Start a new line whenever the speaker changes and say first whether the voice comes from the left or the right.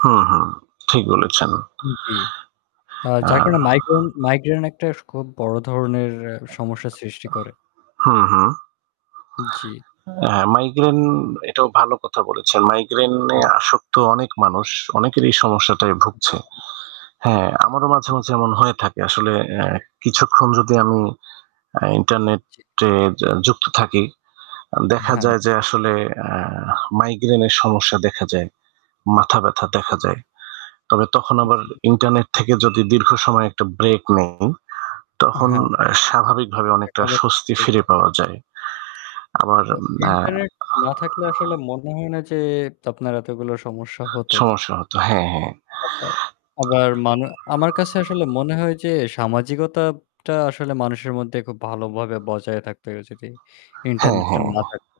right: হু, হু। ঠিক বলেছেন।
left: জ্বি। আ
right: আ
left: যার কারণে মাইগ্রে মাইগ্রেন একটা খুব বড় ধরনের এ সমস্যার সৃষ্টি করে।
right: অ্যা হু, হু।
left: জ্বি।
right: হ্যাঁ, মাইগ্রেন এটাও ভালো কথা বলেছেন। মাইগ্রেনে
left: হ্যাঁ।
right: আসক্ত অনেক মানুষ। অনেকের এই সমস্যাটায় ভুগছে। হ্যাঁ, আমারও মাঝে, মাঝে এমন হয়ে থাকে। আসলে এ কিছুক্ষণ যদি আমি আ
left: জ্বী।
right: ইন্টারনেটে আ যুক্ত থাকি আ দেখা
left: হ্যাঁ।
right: যায় যে আসলে আ মাইগ্রেনের সমস্যা দেখা যায়। মাথা ব্যাথা দেখা
left: জী।
right: যায়। তবে তখন আবার
left: জি।
right: ইন্টারনেট থেকে যদি দীর্ঘ সময় একটা ব্রেক নেই তখন
left: হ্যাঁ।
right: আ স্বাভাবিকভাবে
left: এটা
right: অনেকটা
left: আবার ঠিক
right: স্বস্তি ফিরে
left: [unintelligible]
right: পাওয়া যায়। আমার
left: তো
right: না
left: ইন্টারনেট না থাকলে আসলে মনে হয় না যে আপনার এতগুলো সমস্যা হতো।
right: সমস্যা হতো। হ্যাঁ, হ্যাঁ।
left: আবার আবার মান আমার কাছে আসলে মনে হয় যে সামাজিকতাটা আসলে মানুষের মধ্যে খুব ভালোভাবে বজায় থাকতে হলে যদি
right: হ্যাঁ,
left: ইন্টারনেটটা
right: হ্যাঁ।
left: না থাকতো।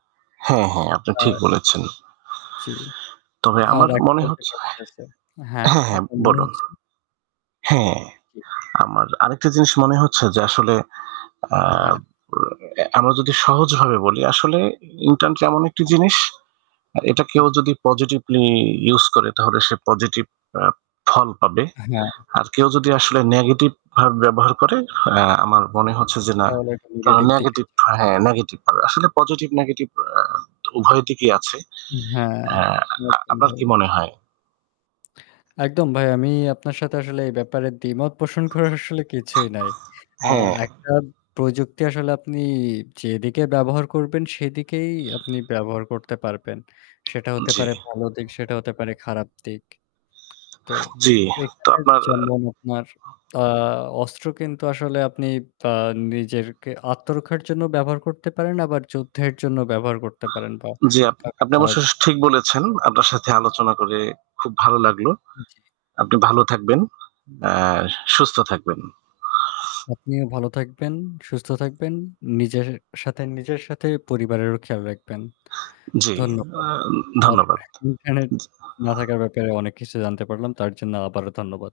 right: হ্যাঁ, হ্যাঁ। আপনি ঠিক
left: আ
right: বলেছেন।
left: জ্বী।
right: তবে
left: আর
right: আমার মনে হচ্ছে
left: [unintelligible] আ হ্যাঁ,
right: হ্যাঁ, হ্যাঁ
left: আপনার মনে
right: বলুন।
left: হচ্ছে
right: হ্যাঁ,
left: জি।
right: আমার আরেকটা জিনিস মনে হচ্ছে যে আসলে আ
left: হ্যাঁ।
right: বা আমরা যদি সহজভাবে বলি আসলে ইন্টার্ন এমন একটি
left: হ্যাঁ।
right: জিনিস এটা কেউ
left: হুম।
right: যদি পজিটিভলি ইউজ করে তাহলে সে পজিটিভ আ ফল পাবে।
left: হ্যাঁ।
right: আর কেউ যদি আসলে নেগেটিভভাবে ব্যবহার করে আ আমার মনে হচ্ছে যে না
left: তাহলে একটা
right: তারা
left: নেগেটিভ দিকে
right: নেগেটিভ
left: যেতে
right: হ্যাঁ, নেগেটিভ পাবে। আসলে পজিটিভ নেগেটিভ আ উভয় দিকেই আছে।
left: হু হ্যাঁ,
right: আ
left: একদম
right: আ-আপনার
left: ভাই।
right: কি মনে হয়?
left: একদম ভাই। আমি আপনার সাথে আসলে এই ব্যাপারে দ্বিমত পোষণ করার আসলে কিছুই নাই। আ
right: হ্যাঁ।
left: একটা প্রযুক্তি আসলে আপনি যেদিকে ব্যবহার করবেন সেদিকেই আপনি ব্যবহার করতে পারবেন। সেটা হতে
right: জ্বি।
left: পারে ভালো দিক, সেটা হতে পারে খারাপ দিক। তো
right: জ্বি। তো
left: এখানে
right: আপনার
left: যেমন আপনার আ অস্ত্র কিন্তু আসলে আপনি বা নিজেরকে আত্মরক্ষার জন্য ব্যবহার করতে পারেন আবার যুদ্ধের জন্য ব্যবহার করতে পারেন বা
right: জ্বি, আপ
left: কাউকে
right: আপনি
left: মারার জ
right: অবশ্যই ঠিক বলেছেন। আপনার সাথে আলোচনা করে খুব ভালো লাগলো।
left: জি
right: আপনি ভালো থাকবেন। এ সুস্থ থাকবেন।
left: আপনিও ভালো থাকবেন, সুস্থ থাকবেন। নিজের সাথে নিজের সাথে পরিবারেরও খেয়াল রাখবেন।
right: জ্বি। আ
left: ধন্যবাদ। আর
right: ধন্যবাদ।
left: ইন্টারনেট
right: জি।
left: না থাকার ব্যাপারে অনেক কিছু জানতে পারলাম। তার জন্য আবারও ধন্যবাদ।